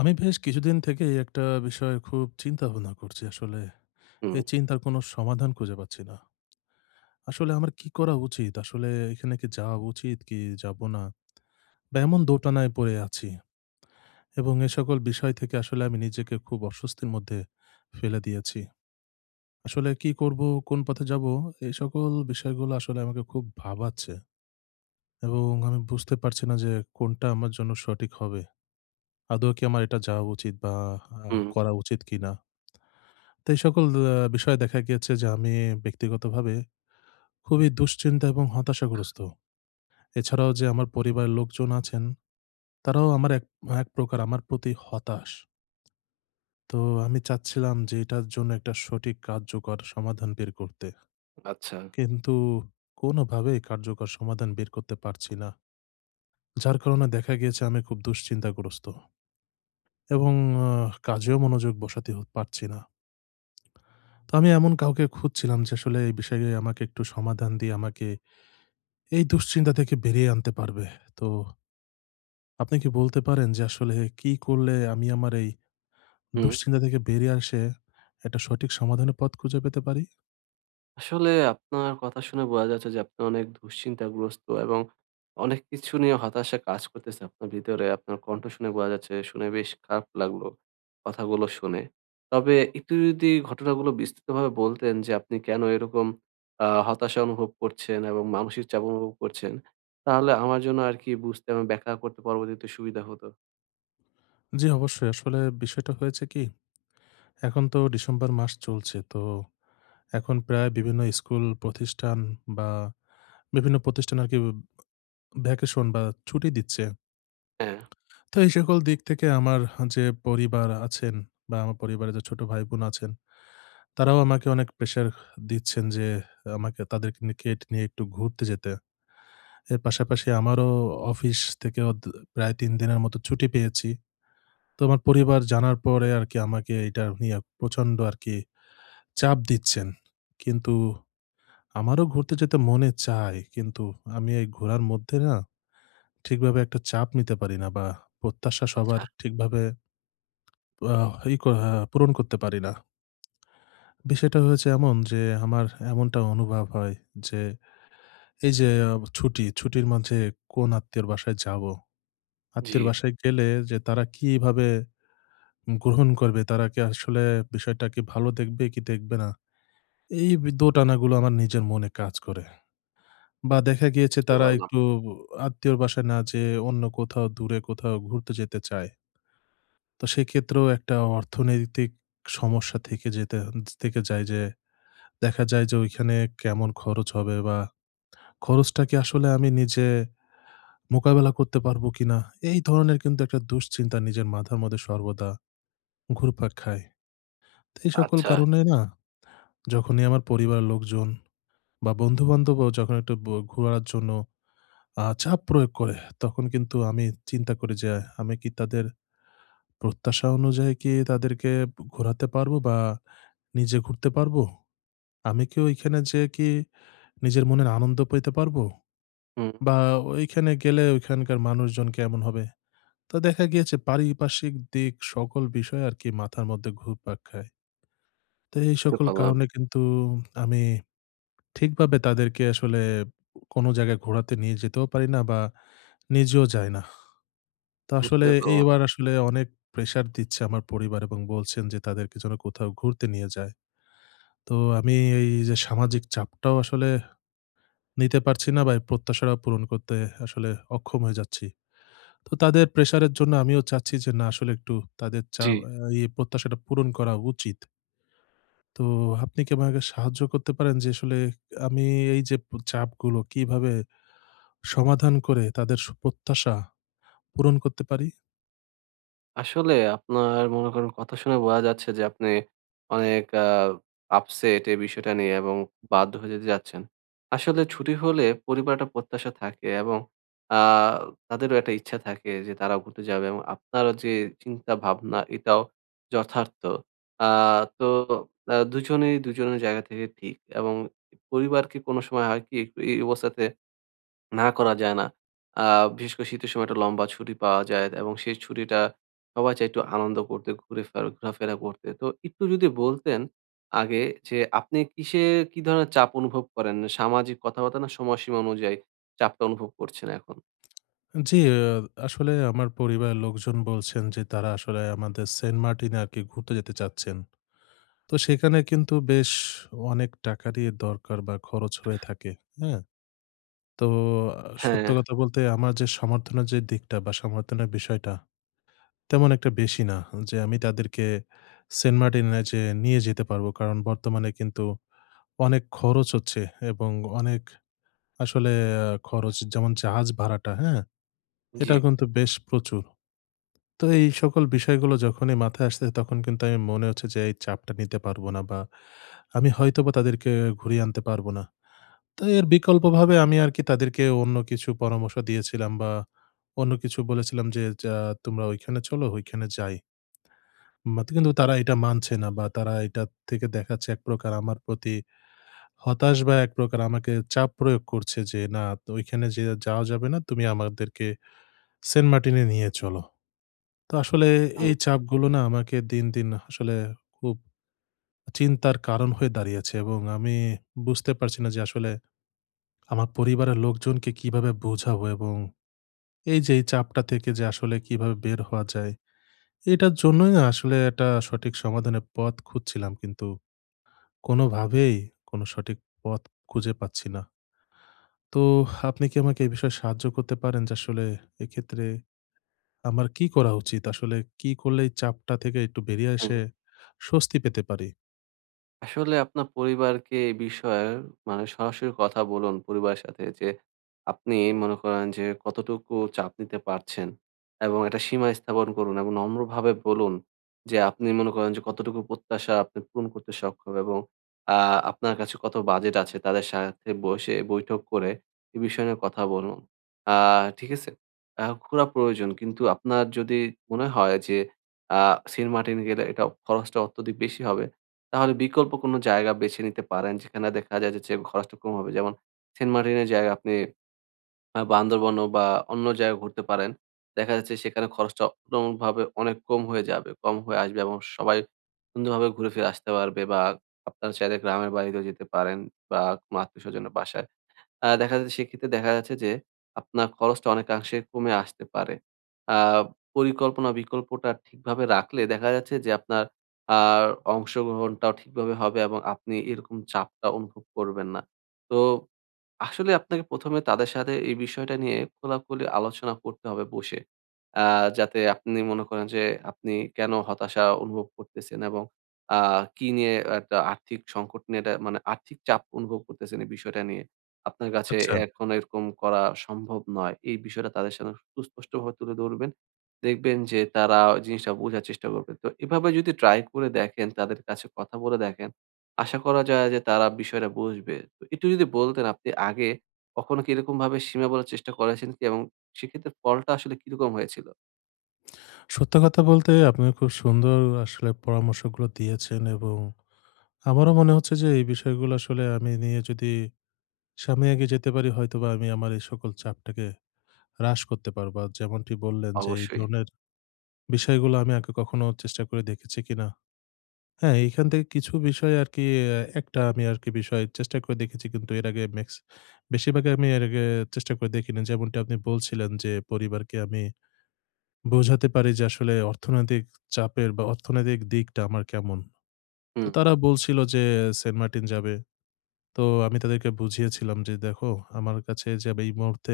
আমি বেশ কিছুদিন থেকেই একটা বিষয়ে খুব চিন্তা ভাবনা করছি আসলে। হুম, এই চিন্তার কোনো সমাধান খুঁজে পাচ্ছি না। আসলে আমার কি করা উচিত? আসলে এখানে কি যাওয়া উচিত কি যাব না? বা এমন দোটানায় পড়ে আছি এবং এ সকল বিষয় থেকে আসলে আমি নিজেকে খুব অস্বস্তির মধ্যে ফেলে দিয়েছি। আসলে কি করব? কোন পথে যাব? এই সকল বিষয়গুলো আসলে আমাকে খুব ভাবাচ্ছে এবং আমি বুঝতে পারছি না যে কোনটা আমার জন্য সঠিক হবে। আদৌ কি আমার এটা যাওয়া উচিত বা আ হুম, করা উচিত কিনা? তো এই সকল বিষয়ে দেখা গিয়েছে যে আমি ব্যক্তিগতভাবে খুবই দুশ্চিন্তা এবং হতাশাগ্রস্ত। এছাড়াও যে আমার পরিবারের লোকজন আছেন, তারাও আমার এক এক প্রকার আমার প্রতি হতাশ। তো আমি চাচ্ছিলাম যে এটার জন্য একটা সঠিক কার্যকর সমাধান বের করতে। আচ্ছা। কিন্তু কোনোভাবেই কার্যকর সমাধান বের করতে পারছি না। যার কারণে দেখা গিয়েছে আমি খুব দুশ্চিন্তাগ্রস্ত এবং কাজেও মনোযোগ বসাতে পারছি না। তো আমি এমন কাউকে খুঁজছিলাম যে আসলে এই বিষয়ে আমাকে একটু সমাধান দিয়ে আমাকে এই দুশ্চিন্তা থেকে বেরিয়ে আনতে পারবে। তো আপনি কি বলতে পারেন যে আসলে কি করলে আমি আমার এই হুম। দুশ্চিন্তা থেকে বেরিয়ে এসে একটা সঠিক সমাধানের পথ খুঁজে পেতে পারি? আসলে আপনার কথা শুনে বোঝা যাচ্ছে যে আপনি অনেক দুশ্চিন্তাগ্রস্ত এবং অনেক কিছু নিয়ে হতাশা কাজ করতেছে আপনার ভিতরে। আপনার কণ্ঠ শুনে বোঝা যাচ্ছে, শুনে বেশ খারাপ লাগলো কথাগুলো শুনে। তবে একটু যদি ঘটনাগুলো বিস্তৃতভাবে বলতেন যে আপনি কেন এরকম হতাশা অনুভব করছেন এবং মানসিক চাপ অনুভব করছেন, তাহলে আমার জন্য আরকি বুঝতে আমি ব্যাখ্যা করতে পরবর্তীতে সুবিধা হতো। জি, অবশ্যই। আসলে বিষয়টা হয়েছে কি? এখন তো ডিসেম্বর মাস চলছে। তো এখন প্রায় বিভিন্ন স্কুল, প্রতিষ্ঠান বা বিভিন্ন প্রতিষ্ঠান আরকি ভ্যাকেশন বা ছুটি দিচ্ছে। হ্যাঁ, তো এই সকল দিক থেকে আমার যে পরিবার আছেন বা আমার পরিবারে যে ছোট ভাই-বোন আছেন তারাও আমাকে অনেক প্রেশার দিচ্ছেন যে আমাকে তাদেরকে নিয়ে নিয়ে একটু ঘুরতে যেতে। এর পাশাপাশি আমারও অফিস থেকে প্রায় ৩ দিনের মতো ছুটি পেয়েছি। তো আমার পরিবার জানার পরে আরকি আমাকে এটা নিয়ে প্রচন্ড আরকি চাপ দিচ্ছেন। কিন্তু আমারও ঘুরতে যেতে মনে চায়। কিন্তু আমি এই ঘোরার মধ্যে না ঠিকভাবে একটা চাপ নিতে পারি না বা প্রত্যাশা সবার আচ্ছা। ঠিকভাবে আহ ই ক পূরণ করতে পারি না। বিষয়টা হয়েছে এমন যে আমার এমনটা অনুভব হয় যে এই যে ছুটির মাঝে কোন আত্মীয়র বাসায় যাবো? জি, আত্মীয়র বাসায় গেলে যে তারা কিভাবে গ্রহণ করবে? তারা কি আসলে বিষয়টা কি ভালো দেখবে কি দেখবে না? এই দোটানাগুলো আমার নিজের মনে কাজ করে। বা দেখা গিয়েছে বুঝতে তারা পারলাম। একটু আত্মীয়র বাসায় না যেয়ে অন্য কোথাও দূরে কোথাও ঘুরতে যেতে চায়। তো সেক্ষেত্রেও একটা অর্থনৈতিক সমস্যা থেকে যায় যে দেখা যায় যে ওইখানে কেমন খরচ হবে বা খরচটা কি আসলে আমি নিজে মোকাবেলা করতে পারবো কিনা এই ধরনের কিন্তু একটা দুশ্চিন্তা নিজের মাথার মধ্যে সর্বদা ঘুরপাক খায়। তো এই সকল আচ্ছা, কারণে না যখনই আমার পরিবারের লোকজন বা বন্ধু-বান্ধবও যখন একটু ঘোরার জন্য চাপ প্রয়োগ করে তখন কিন্তু আমি চিন্তা করি যে আমি কি তাদের প্রত্যাশা অনুযায়ী কি তাদেরকে ঘোরাতে পারবো বা নিজে ঘুরতে পারবো? আমি কি ওইখানে যেয়ে কি নিজের মনের আনন্দ পেতে পারবো? হুম, বা ওইখানে গেলে ওইখানকার মানুষজন কেমন হবে? তো দেখা গিয়েছে পারিপার্শ্বিক দিক সকল বিষয় আর কি মাথার মধ্যে ঘুরপাক খায়। তো এই বুঝতে সকল পারলাম, কারণে কিন্তু আমি ঠিকভাবে তাদেরকে আসলে কোনো জায়গায় ঘোরাতে নিয়ে যেতেও পারি না বা নিজেও যাই না। তো আসলে বুঝতে পারলাম। এইবার আসলে অনেক প্রেশার দিচ্ছে আমার পরিবার এবং বলছেন যে তাদেরকে যেন কোথাও ঘুরতে নিয়ে যায়। তো আমি এই যে সামাজিক চাপটাও আসলে নিতে পারছি না বা এই প্রত্যাশাটাও পূরণ করতে আসলে অক্ষম হয়ে যাচ্ছি। তো তাদের প্রেশারের জন্য আমিও চাচ্ছি যে না আসলে একটু তাদের চা জি, আ ইয়ে প্রত্যাশাটা পূরণ করা উচিত। তো আপনি কি আমাকে সাহায্য করতে পারেন যে আসলে আমি এই যে চাপগুলো কিভাবে সমাধান করে তাদের প্রত্যাশা পূরণ করতে পারি? আসলে আপনার মনে করেন কথা শুনে বোঝা যাচ্ছে যে আপনি অনেক আপসেট এই বিষয়টা নিয়ে এবং বাধ্য হয়ে যেতে যাচ্ছেন। আসলে ছুটি হলে পরিবারের একটা প্রত্যাশা থাকে এবং আ তাদেরও একটা ইচ্ছা থাকে যে তারা ঘুরতে যাবে এবং আপনারও যে চিন্তা ভাবনা এটাও যথার্থ। আ তো দুজনেই দুজনের জায়গা থেকে ঠিক এবং পরিবারকে কোনো সময় হয় কি একটু এই অবস্থাতে না করা যায় না। আ বিশেষ করে শীতের সময় একটা লম্বা ছুটি পাওয়া যায় এবং সেই ছুটিটা সবাই চায় একটু আনন্দ করতে, ঘুরে ফের ঘোরাফেরা করতে। তো একটু যদি বলতেন আগে যে আপনি কিসে কি ধরনের চাপ অনুভব করেন? সামাজিক কথাবার্তা না সময়সীমা অনুযায়ী চাপটা অনুভব করছেন এখন? জি, আসলে আমার পরিবারের লোকজন বলছেন যে তারা আসলে আমাদের সেন্ট মার্টিন এ আরকি ঘুরতে যেতে চাচ্ছেন। তো সেখানে কিন্তু বেশ অনেক টাকারই দরকার বা খরচ হয়ে থাকে। হ্যাঁ? তো আহ, সত্য হ্যাঁ, কথা বলতে আমার যে সমর্থনের যে দিকটা বা সমর্থনের বিষয়টা তেমন একটা বেশি না যে আমি তাদেরকে সেন্ট মার্টিনে যে নিয়ে যেতে পারবো। কারণ বর্তমানে কিন্তু অনেক খরচ হচ্ছে এবং অনেক আসলে খরচ যেমন জাহাজ ভাড়াটা, হ্যাঁ? জি। এটা কিন্তু বেশ প্রচুর। তো এই সকল বিষয়গুলো যখনই মাথায় আসছে তখন কিন্তু আমি মনে হচ্ছে যে এই চাপটা নিতে পারবো না বা আমি হয়তোবা তাদেরকে ঘুরিয়ে আনতে পারবো না। তো এর বিকল্পভাবে আমি আরকি তাদেরকে অন্য কিছু পরামর্শ দিয়েছিলাম বা অন্য কিছু বলেছিলাম যে, "যা তোমরা ঐখানে চলো, ঐখানে যাই।" কিন্তু তারা এটা মানছে না বা তারা এটা থেকে দেখাচ্ছে এক প্রকার আমার প্রতি হতাশ বা এক প্রকার আমাকে চাপ প্রয়োগ করছে যে, "না, তো ঐখানে যে যাওয়া যাবে না। তুমি আমাদেরকে সেন্ট মার্টিনে নিয়ে চলো।" তো আসলে হুম, এই চাপগুলো না আমাকে দিন, দিন আসলে খুব চিন্তার কারণ হয়ে দাঁড়িয়েছে এবং আমি বুঝতে পারছি না যে আসলে আমার পরিবারের লোকজনকে কিভাবে বোঝাবো এবং এই যে এই চাপটা থেকে যে আসলে কিভাবে বের হওয়া যায়, এটার জন্যই না আসলে একটা সঠিক সমাধানের পথ খুঁজছিলাম কিন্তু কোনোভাবেই কোনো সঠিক পথ খুঁজে পাচ্ছি না। তো আপনি কি আমাকে এই বিষয়ে সাহায্য করতে পারেন যে আসলে এক্ষেত্রে আমার কি করা উচিত? আসলে কি করলে এই চাপটা থেকে একটু বেরিয়ে হুম। এসে স্বস্তি পেতে পারি? আসলে আপনার পরিবারকে এ বিষয়ে মানে সরাসরি কথা বলুন পরিবারের সাথে যে, আপনি মনে করেন যে কতটুকু চাপ নিতে পারছেন এবং একটা সীমা স্থাপন করুন এবং নম্রভাবে বলুন যে, আপনি মনে করেন যে কতটুকু প্রত্যাশা আপনি পূরণ করতে সক্ষম এবং আ আপনার কাছে কত বাজেট আছে তাদের সাথে বসে বৈঠক করে এ বিষয় নিয়ে কথা বলুন। আ ঠিক আছে? ঘোরা প্রয়োজন। কিন্তু আপনার যদি মনে হয় যে আ সেন্ট মার্টিন গেলে এটা খরচটা অত্যধিক বেশি হবে তাহলে বিকল্প কোনো জায়গা বেছে নিতে পারেন, যেখানে দেখা যায় যে, খরচটা কম হবে। যেমন সেন্ট মার্টিনের জায়গায় আপনি বান্দরবনও বা অন্য জায়গায় ঘুরতে পারেন। দেখা যাচ্ছে সেখানে খরচটা তুলনামূলকভাবে অনেক কম হয়ে যাবে, কম হয়ে আসবে এবং সবাই সুন্দরভাবে ঘুরে ফিরে আসতে পারবে বা আপনারা চাইলে গ্রামের বাড়িতেও যেতে পারেন বা কোনো আত্মীয়স্বজনের বাসায়। দেখা যাচ্ছে সেক্ষেত্রে দেখা যাচ্ছে যে আপনার খরচটা অনেকাংশে কমে আসতে পারে। আ পরিকল্পনা বিকল্পটা ঠিকভাবে রাখলে দেখা যাচ্ছে যে আপনার আ অংশগ্রহণটাও ঠিকভাবে হবে এবং আপনি এরকম চাপটা অনুভব করবেন না। তো আসলে আপনাকে প্রথম এ তাদের সাথে এই বিষয়টা নিয়ে খোলাখুলি আলোচনা করতে হবে বসে। আ যাতে আপনি মনে করেন যে আপনি কেন হতাশা অনুভব করতেছেন এবং আ কি নিয়ে একটা আর্থিক সংকট নিয়ে এটা মানে আর্থিক চাপ অনুভব করতেছেন এই বিষয়টা নিয়ে। আপনার কাছে আচ্ছা, এখন এরকম করা সম্ভব নয়। এই বিষয়টা তাদের সামনে সুস্পষ্টভাবে তুলে ধরবেন। দেখবেন যে তারা ওই জিনিসটা বোঝার চেষ্টা করবে। তো এভাবে যদি ট্রাই করে দেখেন, তাদের কাছে কথা বলে দেখেন আশা করা যায় যে তারা বিষয়টা বুঝবে। তো একটু যদি বলতেন আপনি আগে কখনো কি এরকমভাবে সীমা বলার চেষ্টা করেছেন কি? এবং সেক্ষেত্রে ফলটা আসলে কিরকম হয়েছিল? সত্য কথা বলতে আপনি খুব সুন্দর আসলে পরামর্শগুলো দিয়েছেন এবং আমারও মনে হচ্ছে যে এই বিষয়গুলো আসলে আমি নিয়ে যদি সামনে এগিয়ে যেতে পারি হয়তোবা আমি আমার এই সকল চাপটাকে হ্রাস করতে পারবো। আর যেমনটি বললেন যে এই অবশ্যই। ধরনের বিষয়গুলো আমি আগে কখনো চেষ্টা করে দেখেছি কিনা। হ্যাঁ, এইখান থেকে কিছু বিষয় আরকি একটা আমি আরকি বিষয় চেষ্টা করে দেখেছি কিন্তু এর আগে বেশিরভাগই আমি এর আগে চেষ্টা করে দেখিনি। যেমনটি আপনি বলছিলেন যে পরিবারকে আমি বোঝাতে পারি যে আসলে অর্থনৈতিক চাপের বা অর্থনৈতিক দিকটা আমার কেমন। তো হুম। তারা বলছিল যে সেন্ট মার্টিন যাবে। তো আমি তাদেরকে বুঝিয়েছিলাম যে দেখো আমার কাছে যাবে এই মুহূর্তে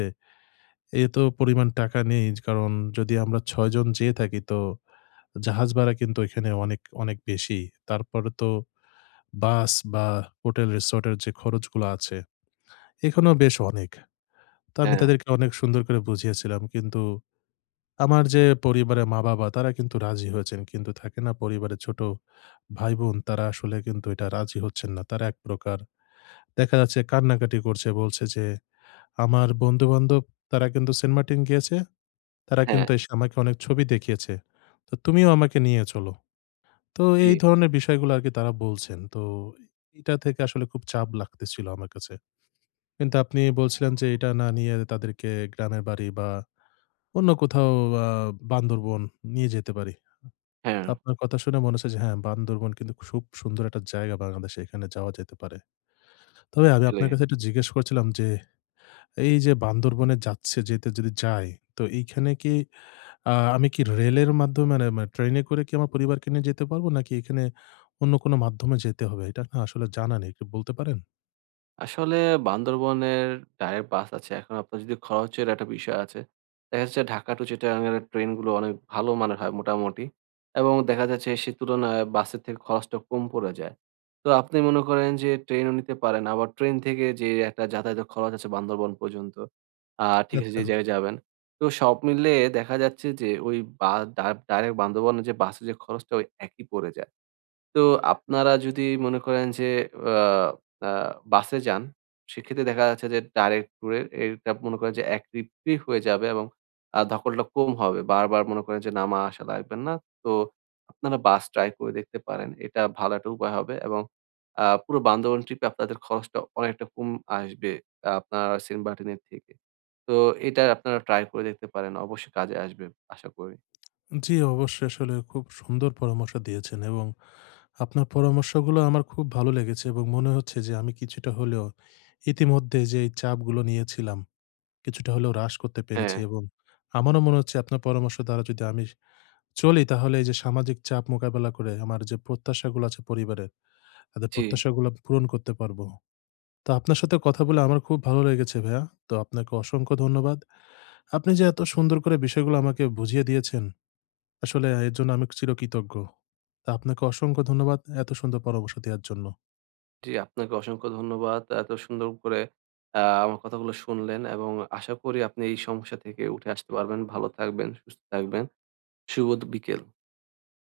এত পরিমাণ টাকা নেই কারণ যদি আমরা ৬ জন যেয়ে থাকি তো জাহাজ ভাড়া কিন্তু এখানে অনেক, অনেক বেশি। তারপরে তো বাস বা হোটেল রিসোর্টের যে খরচগুলো আছে এখানেও বেশ অনেক। তো আমি হ্যাঁ, তাদেরকে অনেক সুন্দর করে বুঝিয়েছিলাম। কিন্তু আমার যে পরিবারের মা-বাবা তারা কিন্তু রাজি হয়েছেন। কিন্তু থাকে না পরিবারের ছোট ভাই-বোন তারা আসলে কিন্তু এটা রাজি হচ্ছেন না। তারা এক প্রকার দেখা যাচ্ছে কান্নাকাটি করছে বলছে যে, "আমার বন্ধু-বান্ধব তারা কিন্তু সেন্ট মার্টিন গিয়েছে।" তারা হ্যাঁ, কিন্তু এসে আমাকে অনেক ছবি দেখিয়েছে। তো তুমিও আমাকে নিয়ে চলো। তো জি, এই ধরনের বিষয়গুলো আরকি তারা বলছেন। তো এটা থেকে আসলে খুব চাপ লাগতেছিল আমার কাছে। কিন্তু আপনি বলছিলেন যে এটা না নিয়ে তাদেরকে গ্রামের বাড়ি বা অন্য কোথাও আ বান্দরবন নিয়ে যেতে পারি। হ্যাঁ, তো আপনার কথা শুনে মনে হচ্ছে যে হ্যাঁ, বান্দরবন কিন্তু খুব সুন্দর একটা জায়গা বাংলাদেশে, এখানে যাওয়া যেতে পারে। তবে আমি আপনার আসলেই। কাছে একটু জিজ্ঞেস করছিলাম যে এই যে বান্দরবনে যেতে যদি যাই, তো এইখানে কি আ আমি কি রেলের মাধ্যমে মানে ট্রেনে করে কি আমার পরিবারকে নিয়ে যেতে পারবো? নাকি এখানে অন্য কোনো মাধ্যমে যেতে হবে? এটা না আসলে জানা নেই। একটু বলতে পারেন? আসলে বান্দরবনের ডাইরেক্ট বাস আছে। এখন আপনার যদি খরচের একটা বিষয় আছে। দেখা যাচ্ছে ঢাকা টু চিটাগাং এর ট্রেনগুলো অনেক ভালো মানের হয় মোটামুটি। এবং দেখা যাচ্ছে সে তুলনায় বাসের থেকে খরচটা কম পড়ে যায়। তো আপনি মনে করেন যে ট্রেনও নিতে পারেন। আবার ট্রেন থেকে যে একটা যাতায়াতের খরচ আছে বান্দরবন পর্যন্ত। ঠিক আছে আচ্ছা। যে জায়গায় যাবেন। তো সব মিলিয়ে দেখা যাচ্ছে যে ওই বা ডা ডাইরেক্ট বান্দরবনের যে বাসের যে খরচটা ওই একই পড়ে যায়। তো আপনারা যদি মনে করেন যে আ আ বাসে যান, সেক্ষেত্রে দেখা যাচ্ছে যে ডাইরেক্ট ট্যুরে এটা মনে করেন যে এক ট্রিপই হয়ে যাবে এবং ধকলটা কম হবে। বারবার মনে করেন যে নামা আসা লাগবে না। তো আপনারা বাস ট্রাই করে দেখতে পারেন। এটা ভালো একটা উপায় হবে এবং পুরো বান্দরবন ট্রিপে আপনাদের খরচটা অনেকটা কম আসবে আপনার সেন্টমার্টিনের থেকে। তো এটা আপনারা ট্রাই করে দেখতে পারেন। অবশ্যই কাজে আসবে আশা করি। জি, অবশ্যই আসলে খুব সুন্দর পরামর্শ দিয়েছেন এবং আপনার পরামর্শগুলো আমার খুব ভালো লেগেছে এবং মনে হচ্ছে যে আমি কিছুটা হলেও ইতিমধ্যে যেই চাপগুলো নিয়েছিলাম, কিছুটা হলেও হ্রাস করতে হ্যাঁ, পেরেছি এবং আমারও মনে হচ্ছে আপনার পরামর্শ দ্বারা যদি আমি চলি তাহলে এই যে সামাজিক চাপ মোকাবেলা করে আমার যে প্রত্যাশাগুলো আছে পরিবারের, তাদের জি। প্রত্যাশাগুলো পূরণ করতে পারবো। তো আপনার সাথে কথা বলে আমার খুব ভালো লেগেছে ভাইয়া। তো আপনাকে অসংখ্য ধন্যবাদ। আপনি যে এত সুন্দর করে বিষয়গুলো আমাকে বুঝিয়ে দিয়েছেন, আসলে এর জন্য আমি চিরকৃতজ্ঞ। তা আপনাকে অসংখ্য ধন্যবাদ এত সুন্দর পরামর্শ দেওয়ার জন্য। জি, আপনাকে অসংখ্য ধন্যবাদ। এত সুন্দর করে আমার কথাগুলো শুনলেন এবং আশা করি আপনি এই সমস্যা থেকে উঠে আসতে পারবেন। ভালো থাকবেন, সুস্থ থাকবেন। শুভ বিকেল।